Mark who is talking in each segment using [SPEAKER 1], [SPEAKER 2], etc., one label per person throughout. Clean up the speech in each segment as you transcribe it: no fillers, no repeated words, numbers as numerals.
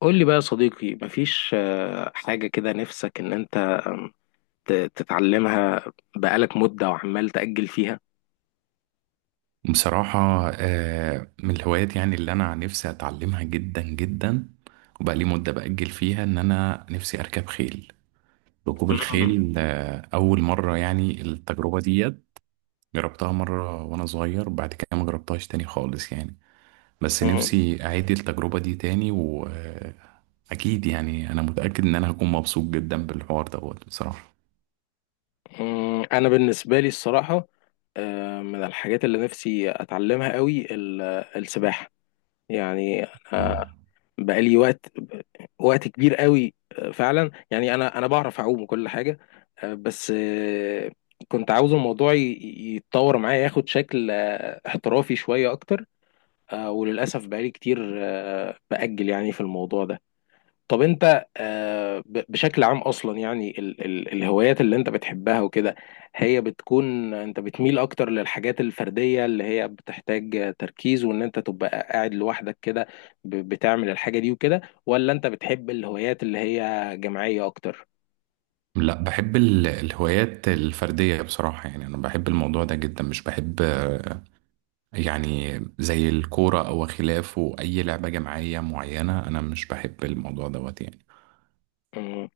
[SPEAKER 1] قول لي بقى يا صديقي مفيش حاجة كده نفسك إن أنت تتعلمها بقالك مدة وعمال تأجل فيها.
[SPEAKER 2] بصراحة، من الهوايات يعني اللي أنا نفسي أتعلمها جدا جدا. وبقى لي مدة بأجل فيها إن أنا نفسي أركب خيل، ركوب
[SPEAKER 1] مم.
[SPEAKER 2] الخيل. أول مرة يعني التجربة ديت جربتها مرة وأنا صغير، بعد كده ما جربتهاش تاني خالص يعني. بس
[SPEAKER 1] مم.
[SPEAKER 2] نفسي أعيد التجربة دي تاني، وأكيد يعني أنا متأكد إن أنا هكون مبسوط جدا بالحوار دوت بصراحة.
[SPEAKER 1] مم. أنا بالنسبة لي الصراحة من الحاجات اللي نفسي أتعلمها قوي السباحة. يعني أنا
[SPEAKER 2] مم.
[SPEAKER 1] بقالي وقت وقت كبير قوي فعلا. يعني أنا بعرف أعوم وكل حاجة، بس كنت عاوز الموضوع يتطور معايا، ياخد شكل احترافي شوية أكتر. وللأسف بقالي كتير بأجل يعني في الموضوع ده. طب أنت بشكل عام أصلا، يعني ال الهوايات اللي أنت بتحبها وكده، هي بتكون أنت بتميل أكتر للحاجات الفردية اللي هي بتحتاج تركيز وإن أنت تبقى قاعد لوحدك كده، بتعمل الحاجة دي وكده، ولا أنت بتحب الهوايات اللي هي جماعية أكتر؟
[SPEAKER 2] لا، بحب الهوايات الفردية بصراحة، يعني أنا بحب الموضوع ده جدا، مش بحب يعني زي الكورة أو خلافه أي لعبة جماعية معينة، أنا مش بحب الموضوع دوت يعني.
[SPEAKER 1] مم.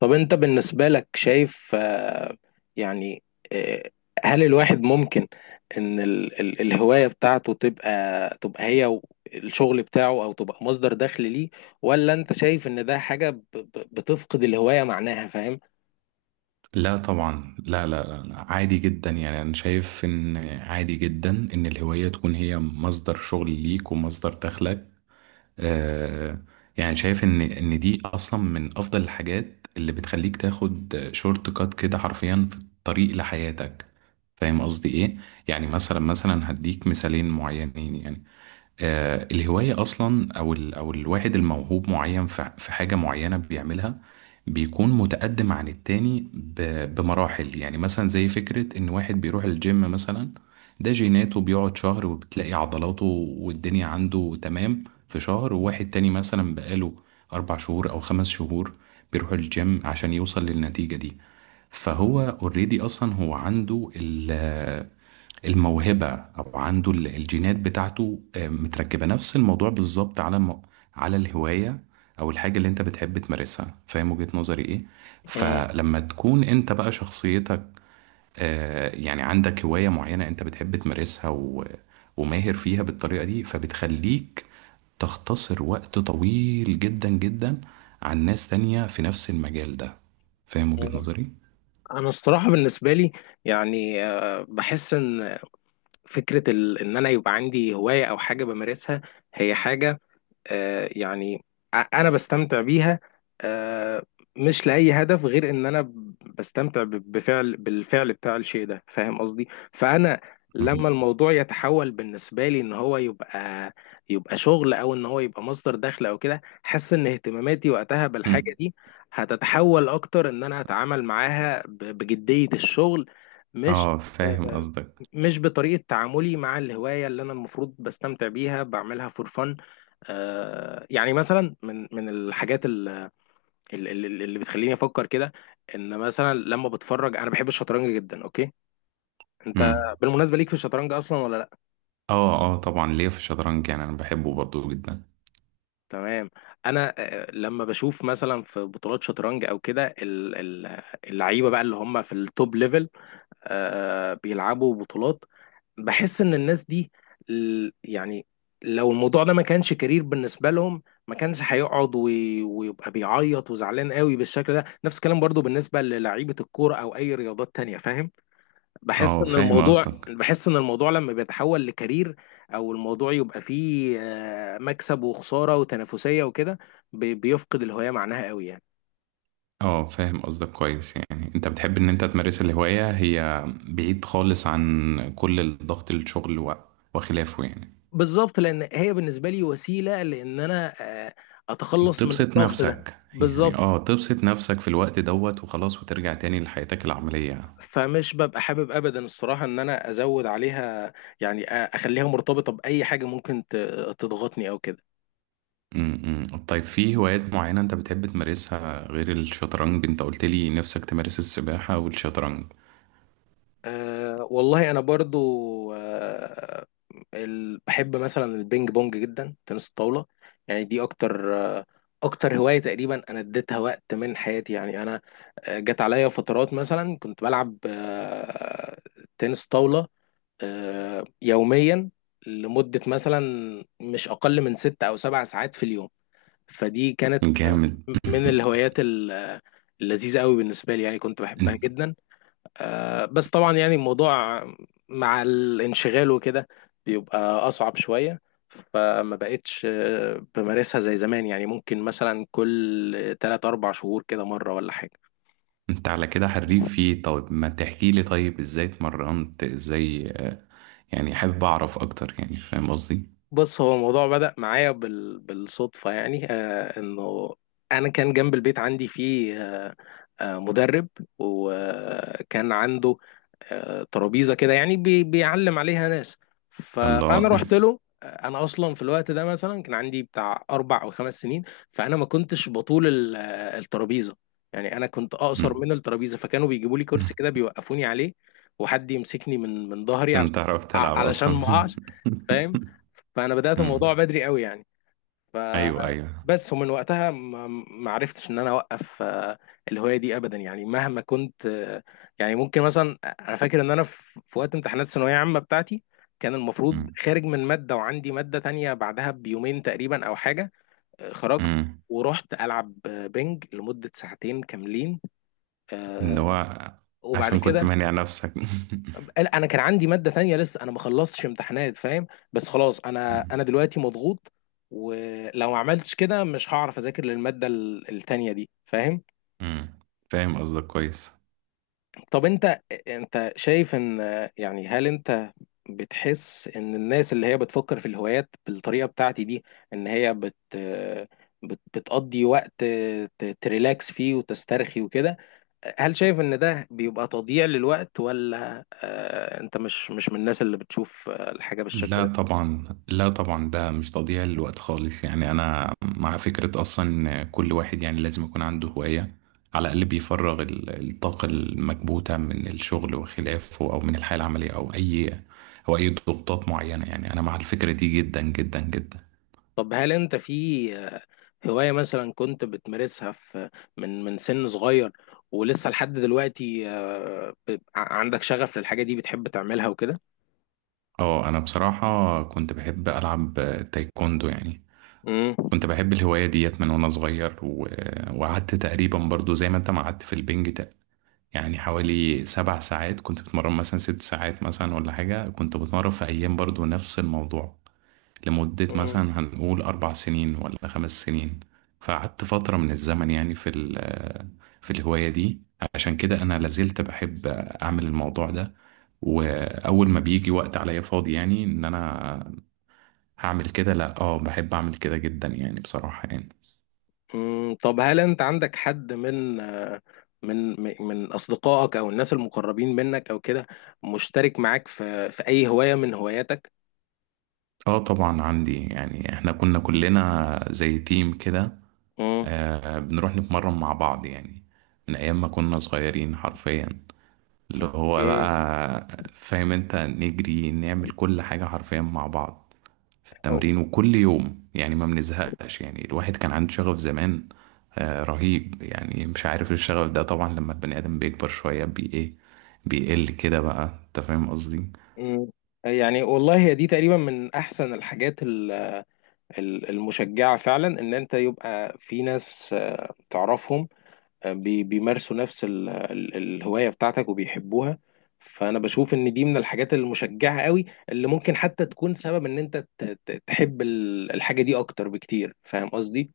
[SPEAKER 1] طب انت بالنسبة لك شايف يعني آه، هل الواحد ممكن ان ال الهواية بتاعته تبقى، تبقى هي و- الشغل بتاعه، او تبقى مصدر دخل ليه، ولا انت شايف ان ده حاجة بتفقد الهواية معناها، فاهم؟
[SPEAKER 2] لا طبعا، لا لا لا لا. عادي جدا، يعني أنا شايف إن عادي جدا إن الهواية تكون هي مصدر شغل ليك ومصدر دخلك. آه يعني شايف إن دي أصلا من أفضل الحاجات اللي بتخليك تاخد شورت كات كده حرفيا في الطريق لحياتك. فاهم قصدي إيه؟ يعني مثلا هديك مثالين معينين يعني. الهواية أصلا أو ال أو الواحد الموهوب معين في حاجة معينة بيعملها، بيكون متقدم عن التاني بمراحل. يعني مثلا زي فكرة إن واحد بيروح الجيم مثلا ده جيناته بيقعد شهر وبتلاقي عضلاته والدنيا عنده تمام في شهر، وواحد تاني مثلا بقاله 4 شهور أو 5 شهور بيروح الجيم عشان يوصل للنتيجة دي. فهو اوريدي أصلا هو عنده الموهبة، أو عنده الجينات بتاعته متركبة نفس الموضوع بالظبط على على الهواية أو الحاجة اللي أنت بتحب تمارسها. فاهم وجهة نظري إيه؟
[SPEAKER 1] مم.
[SPEAKER 2] فلما تكون أنت بقى شخصيتك، يعني عندك هواية معينة أنت بتحب تمارسها وماهر فيها بالطريقة دي، فبتخليك تختصر وقت طويل جدا جدا عن ناس تانية في نفس المجال ده. فاهم وجهة
[SPEAKER 1] مم.
[SPEAKER 2] نظري؟
[SPEAKER 1] انا الصراحة بالنسبة لي يعني بحس ان فكرة ان انا يبقى عندي هواية او حاجة بمارسها، هي حاجة يعني انا بستمتع بيها آه، مش لاي هدف، غير ان انا بستمتع ب- بفعل بالفعل بتاع الشيء ده، فاهم قصدي؟ فانا
[SPEAKER 2] مم.
[SPEAKER 1] لما الموضوع يتحول بالنسبه لي ان هو يبقى، يبقى شغل، او ان هو يبقى مصدر دخل او كده، حاسس ان اهتماماتي وقتها
[SPEAKER 2] مم.
[SPEAKER 1] بالحاجه دي هتتحول اكتر، ان انا اتعامل معاها بجديه الشغل. مش
[SPEAKER 2] اه، فاهم
[SPEAKER 1] آه،
[SPEAKER 2] قصدك.
[SPEAKER 1] مش بطريقه تعاملي مع الهوايه اللي انا المفروض بستمتع بيها، بعملها فور فن. يعني مثلا من الحاجات اللي بتخليني افكر كده، ان مثلا لما بتفرج، انا بحب الشطرنج جدا. اوكي، انت
[SPEAKER 2] مم.
[SPEAKER 1] بالمناسبه ليك في الشطرنج اصلا ولا لا؟
[SPEAKER 2] اه اه، طبعا ليا في الشطرنج، يعني انا بحبه برضو جدا.
[SPEAKER 1] تمام. انا لما بشوف مثلا في بطولات شطرنج او كده، اللعيبه بقى اللي هم في التوب ليفل بيلعبوا بطولات، بحس ان الناس دي يعني لو الموضوع ده ما كانش كارير بالنسبه لهم، ما كانش هيقعد ويبقى بيعيط وزعلان قوي بالشكل ده. نفس الكلام برضو بالنسبه للعيبه الكوره او اي رياضات تانية، فاهم؟ بحس
[SPEAKER 2] اه،
[SPEAKER 1] ان
[SPEAKER 2] فاهم
[SPEAKER 1] الموضوع،
[SPEAKER 2] قصدك.
[SPEAKER 1] لما بيتحول لكارير، او الموضوع يبقى فيه مكسب وخساره وتنافسيه وكده، بيفقد الهويه معناها قوي يعني.
[SPEAKER 2] اه، فاهم قصدك كويس. يعني انت بتحب ان انت تمارس الهواية هي بعيد خالص عن كل الضغط، الشغل وخلافه يعني.
[SPEAKER 1] بالظبط، لان هي بالنسبه لي وسيله لان انا آه، اتخلص من
[SPEAKER 2] تبسط
[SPEAKER 1] الضغط ده
[SPEAKER 2] نفسك يعني،
[SPEAKER 1] بالظبط.
[SPEAKER 2] اه، تبسط نفسك في الوقت دوت وخلاص، وترجع تاني لحياتك العملية.
[SPEAKER 1] فمش ببقى حابب ابدا الصراحه ان انا ازود عليها، يعني اخليها مرتبطه باي حاجه ممكن تضغطني او كده.
[SPEAKER 2] م -م. طيب، في هوايات معينة انت بتحب تمارسها غير الشطرنج؟ انت قلت لي نفسك تمارس السباحة والشطرنج.
[SPEAKER 1] أه والله انا برضو بحب مثلا البينج بونج جدا، تنس الطاوله. يعني دي اكتر، اكتر هوايه تقريبا انا اديتها وقت من حياتي. يعني انا جت عليا فترات مثلا كنت بلعب تنس طاوله يوميا، لمده مثلا مش اقل من ست او سبع ساعات في اليوم. فدي كانت
[SPEAKER 2] جامد.
[SPEAKER 1] من الهوايات اللذيذة قوي بالنسبة لي، يعني كنت بحبها جدا. بس طبعا يعني الموضوع مع الانشغال وكده بيبقى أصعب شوية، فما بقتش بمارسها زي زمان، يعني ممكن مثلا كل 3 4 شهور كده مرة ولا حاجة.
[SPEAKER 2] انت على كده حريف فيه. طيب، ما تحكي لي طيب ازاي اتمرنت؟ ازاي يعني حابب اعرف اكتر يعني، فاهم قصدي؟
[SPEAKER 1] بص، هو الموضوع بدأ معايا بالصدفة، يعني انه انا كان جنب البيت عندي فيه مدرب، وكان عنده ترابيزة كده يعني بيعلم عليها ناس. فانا
[SPEAKER 2] الله.
[SPEAKER 1] رحت له. انا اصلا في الوقت ده مثلا كان عندي بتاع اربع او خمس سنين، فانا ما كنتش بطول ال... آه، الترابيزة، يعني انا كنت اقصر
[SPEAKER 2] مم.
[SPEAKER 1] من الترابيزة، فكانوا بيجيبوا لي كرسي كده بيوقفوني عليه، وحد يمسكني من ظهري
[SPEAKER 2] عشان
[SPEAKER 1] علشان
[SPEAKER 2] تعرف تلعب
[SPEAKER 1] علشان
[SPEAKER 2] اصلا.
[SPEAKER 1] ما اقعش، فاهم. فانا بدات الموضوع
[SPEAKER 2] مم.
[SPEAKER 1] بدري قوي يعني. ف
[SPEAKER 2] ايوه ايوه.
[SPEAKER 1] بس ومن وقتها ما عرفتش ان انا اوقف الهوايه دي ابدا، يعني مهما كنت يعني ممكن مثلا، انا فاكر ان انا في وقت امتحانات الثانويه العامه بتاعتي، كان المفروض
[SPEAKER 2] مم.
[SPEAKER 1] خارج من ماده وعندي ماده تانية بعدها بيومين تقريبا او حاجه، خرجت
[SPEAKER 2] مم.
[SPEAKER 1] ورحت العب بينج لمده ساعتين كاملين،
[SPEAKER 2] ان هو
[SPEAKER 1] وبعد
[SPEAKER 2] عشان كنت
[SPEAKER 1] كده،
[SPEAKER 2] مانع نفسك.
[SPEAKER 1] لا انا كان عندي ماده تانية لسه، انا ما خلصتش امتحانات فاهم، بس خلاص انا
[SPEAKER 2] مم.
[SPEAKER 1] انا دلوقتي مضغوط، ولو ما عملتش كده مش هعرف اذاكر للماده التانية دي، فاهم.
[SPEAKER 2] مم. فاهم قصدك كويس.
[SPEAKER 1] طب انت، انت شايف ان، يعني هل انت بتحس ان الناس اللي هي بتفكر في الهوايات بالطريقه بتاعتي دي، ان هي بتقضي وقت تريلاكس فيه وتسترخي وكده، هل شايف ان ده بيبقى تضييع للوقت، ولا انت مش من الناس اللي بتشوف الحاجه
[SPEAKER 2] لا
[SPEAKER 1] بالشكل
[SPEAKER 2] طبعا، لا طبعا، ده مش تضييع للوقت خالص يعني. انا مع فكرة اصلا إن كل واحد يعني لازم يكون عنده هواية، على الاقل بيفرغ الطاقة المكبوتة من الشغل وخلافه، او من الحياة العملية، او اي ضغوطات معينة. يعني انا مع الفكرة دي جدا جدا جدا.
[SPEAKER 1] طب هل انت في آه، هواية مثلا كنت بتمارسها من من سن صغير ولسه لحد دلوقتي عندك شغف للحاجة دي، بتحب تعملها وكده؟
[SPEAKER 2] اه، انا بصراحة كنت بحب العب تايكوندو يعني،
[SPEAKER 1] مم.
[SPEAKER 2] كنت بحب الهواية ديت من وانا صغير وقعدت تقريبا برضو زي ما انت ما قعدت في البنج، يعني حوالي 7 ساعات كنت بتمرن، مثلا 6 ساعات مثلا ولا حاجة كنت بتمرن في أيام برضو نفس الموضوع، لمدة
[SPEAKER 1] مم.
[SPEAKER 2] مثلا هنقول 4 سنين ولا 5 سنين. فقعدت فترة من الزمن يعني في الهواية دي، عشان كده أنا لازلت بحب أعمل الموضوع ده. وأول ما بيجي وقت عليا فاضي يعني إن أنا هعمل كده، لأ، آه، بحب أعمل كده جدا يعني بصراحة يعني.
[SPEAKER 1] مم. طب هل انت عندك حد من من اصدقائك او الناس المقربين منك او كده، مشترك معاك في اي هواية من هواياتك؟
[SPEAKER 2] اه طبعا عندي، يعني احنا كنا كلنا زي تيم كده.
[SPEAKER 1] مم.
[SPEAKER 2] آه، بنروح نتمرن مع بعض يعني، من أيام ما كنا صغيرين حرفيا، اللي هو
[SPEAKER 1] اوكي.
[SPEAKER 2] بقى فاهم انت نجري نعمل كل حاجة حرفيا مع بعض في
[SPEAKER 1] أو-
[SPEAKER 2] التمرين، وكل يوم يعني ما بنزهقش. يعني الواحد كان عنده شغف زمان، آه، رهيب. يعني مش عارف إيه الشغف ده. طبعا لما البني آدم بيكبر شوية بي ايه بيقل كده بقى. انت فاهم قصدي؟
[SPEAKER 1] مم. يعني والله هي دي تقريبا من احسن الحاجات المشجعة فعلا، ان انت يبقى في ناس تعرفهم بيمارسوا نفس الهواية بتاعتك وبيحبوها. فانا بشوف ان دي من الحاجات المشجعة قوي اللي ممكن حتى تكون سبب ان انت تحب الحاجة دي اكتر بكتير، فاهم قصدي؟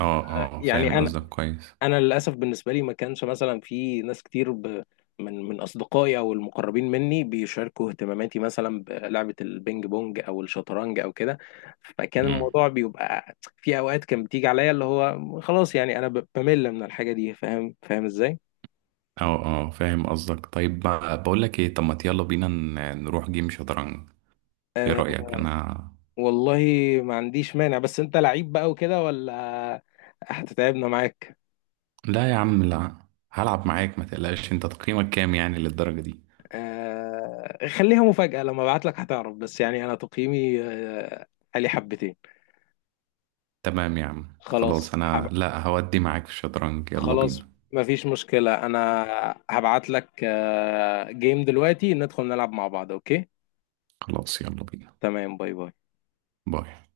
[SPEAKER 2] اه اه،
[SPEAKER 1] يعني
[SPEAKER 2] فاهم قصدك كويس.
[SPEAKER 1] انا للاسف بالنسبه لي ما كانش مثلا في ناس كتير من اصدقائي او المقربين مني بيشاركوا اهتماماتي مثلا بلعبه البينج بونج او الشطرنج او كده، فكان
[SPEAKER 2] مم.
[SPEAKER 1] الموضوع بيبقى في اوقات كان بتيجي عليا اللي هو خلاص، يعني انا بمل من الحاجه دي، فاهم؟ فاهم ازاي؟
[SPEAKER 2] اه اه، فاهم قصدك. طيب بقى، بقول لك ايه، طب ما يلا بينا نروح جيم شطرنج. ايه
[SPEAKER 1] أه
[SPEAKER 2] رأيك؟ انا.
[SPEAKER 1] والله ما عنديش مانع، بس انت لعيب بقى وكده ولا هتتعبنا معاك؟
[SPEAKER 2] لا يا عم لا، هلعب معاك ما تقلقش. انت تقييمك كام يعني للدرجة دي؟
[SPEAKER 1] أه خليها مفاجاه، لما ابعت لك هتعرف، بس يعني انا تقييمي عالي حبتين.
[SPEAKER 2] تمام يا عم،
[SPEAKER 1] خلاص،
[SPEAKER 2] خلاص انا لا هودي معاك في الشطرنج. يلا
[SPEAKER 1] خلاص،
[SPEAKER 2] بينا.
[SPEAKER 1] مفيش مشكلة، أنا هبعت لك جيم دلوقتي، ندخل نلعب مع بعض، أوكي؟
[SPEAKER 2] خلاص، يلا بينا.
[SPEAKER 1] تمام، باي باي.
[SPEAKER 2] باي.